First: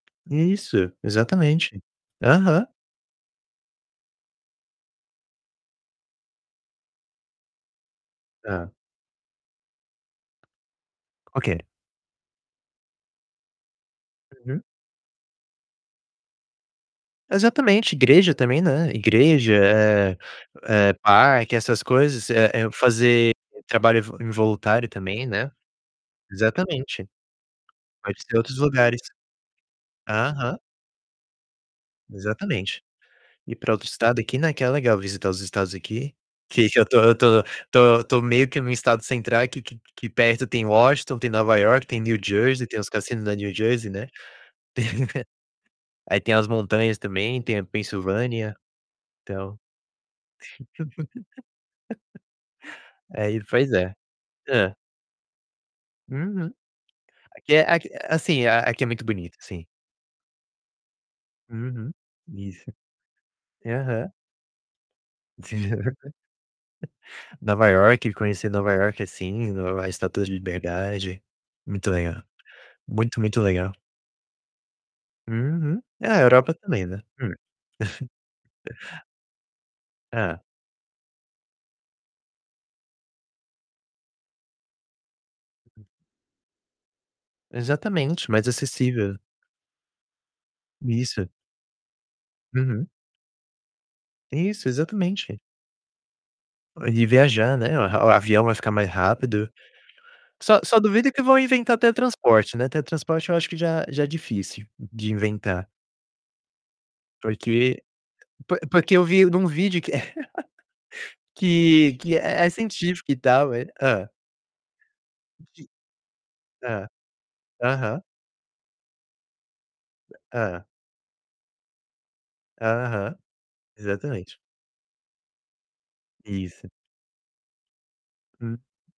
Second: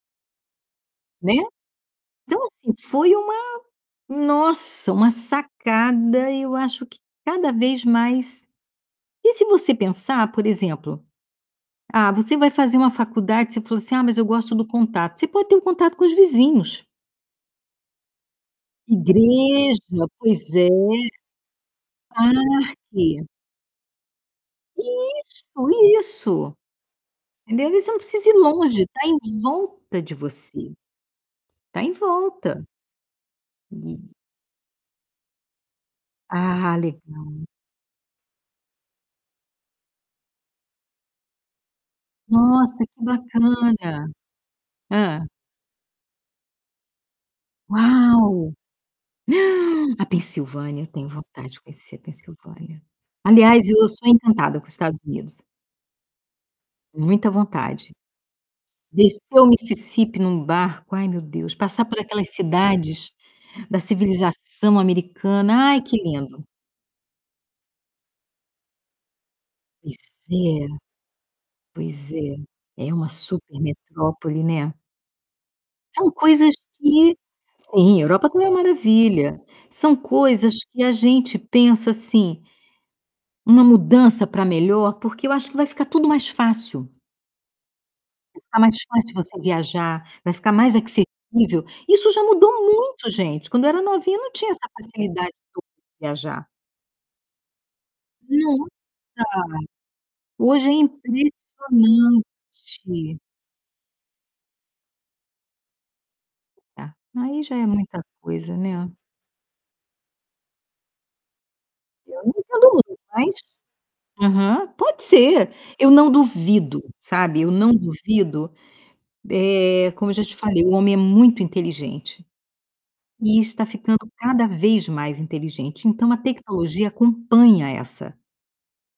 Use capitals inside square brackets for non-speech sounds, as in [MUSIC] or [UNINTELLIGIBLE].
É isso, Né. exatamente. Então, Aham. assim, foi uma nossa, uma sacada e eu acho que cada vez mais Hã. e se você pensar, por exemplo, Ok. ah, você vai fazer uma faculdade, você falou assim: "Ah, mas eu gosto Uhum. do contato", você pode ter o contato com os vizinhos. Exatamente, igreja também, né, igreja, Igreja, eh pois é. eh, parque, essas coisas, eh eh, Parque. fazer trabalho ev involuntário também, né. Isso, isso. Exatamente. Entendeu, aí você não Pode precisa ir ser outros longe, lugares. tá em volta de Aham. você. Tá em volta. Exatamente. Ir pra outro E estado aqui, né, que é legal visitar os estados aqui, que Ah, que eu tô eu tô legal. tô tô meio que num estado central aqui, que que que perto tem Washington, tem Nova Iorque, tem New Jersey, tem Nossa, os que cassinos lá em New Jersey, bacana. né, [LAUGHS] Hã. aí tem as montanhas também, tem a Uau! Pensilvânia, então. [GASPS] A Pensilvânia, eu tenho vontade de conhecer a Pensilvânia. [LAUGHS] É, e Aliás, pois eu é. sou encantada com os Hã. Estados Unidos. Uhum. Muita Aqui é aqu vontade. assim, a aqui é muito bonito, Descer o sim. Mississipi num barco, ai, meu Deus, passar Uhum, por aquelas isso. cidades da Aham. civilização americana. Ai, [LAUGHS] que lindo! Nova Iorque, conhecer Nova Iorque, assim, Nova a Pois Estátua de é, Liberdade. Muito pois legal. é. É uma Muito, muito super legal. metrópole, né. Uhum. É, São a Europa coisas também, né? que Hum. sim, Europa também é [CHUCKLES] maravilha. São Hã. coisas que a gente pensa, assim, uma mudança pra melhor, porque eu acho que vai ficar tudo mais fácil. Exatamente, mais Vai ficar mais fácil de acessível. você viajar, vai ficar mais Isso. acessível. Isso já mudou Uhum. muito, gente. Quando eu era novinha, não tinha Isso, essa facilidade exatamente. toda de viajar. E viajar, né? O a o avião vai Nossa, ficar mais rápido. Só hoje é só duvido que vão inventar teletransporte, né, impressionante. teletransporte eu acho que já já é difícil de inventar Tá, aí já é porque, muita po coisa, né. porque eu vi num vídeo que [CHUCKLES] que que Eu não é é entendo muito científico e mas tal, eh hã. aham, pode ser. [UNINTELLIGIBLE] Eu não duvido, Hã. sabe, eu não Aham. duvido, eh, como eu já te Hã. falei, o homem é muito inteligente Aham, e está ficando exatamente. cada vez mais inteligente, então a Isso. tecnologia acompanha essa Hum.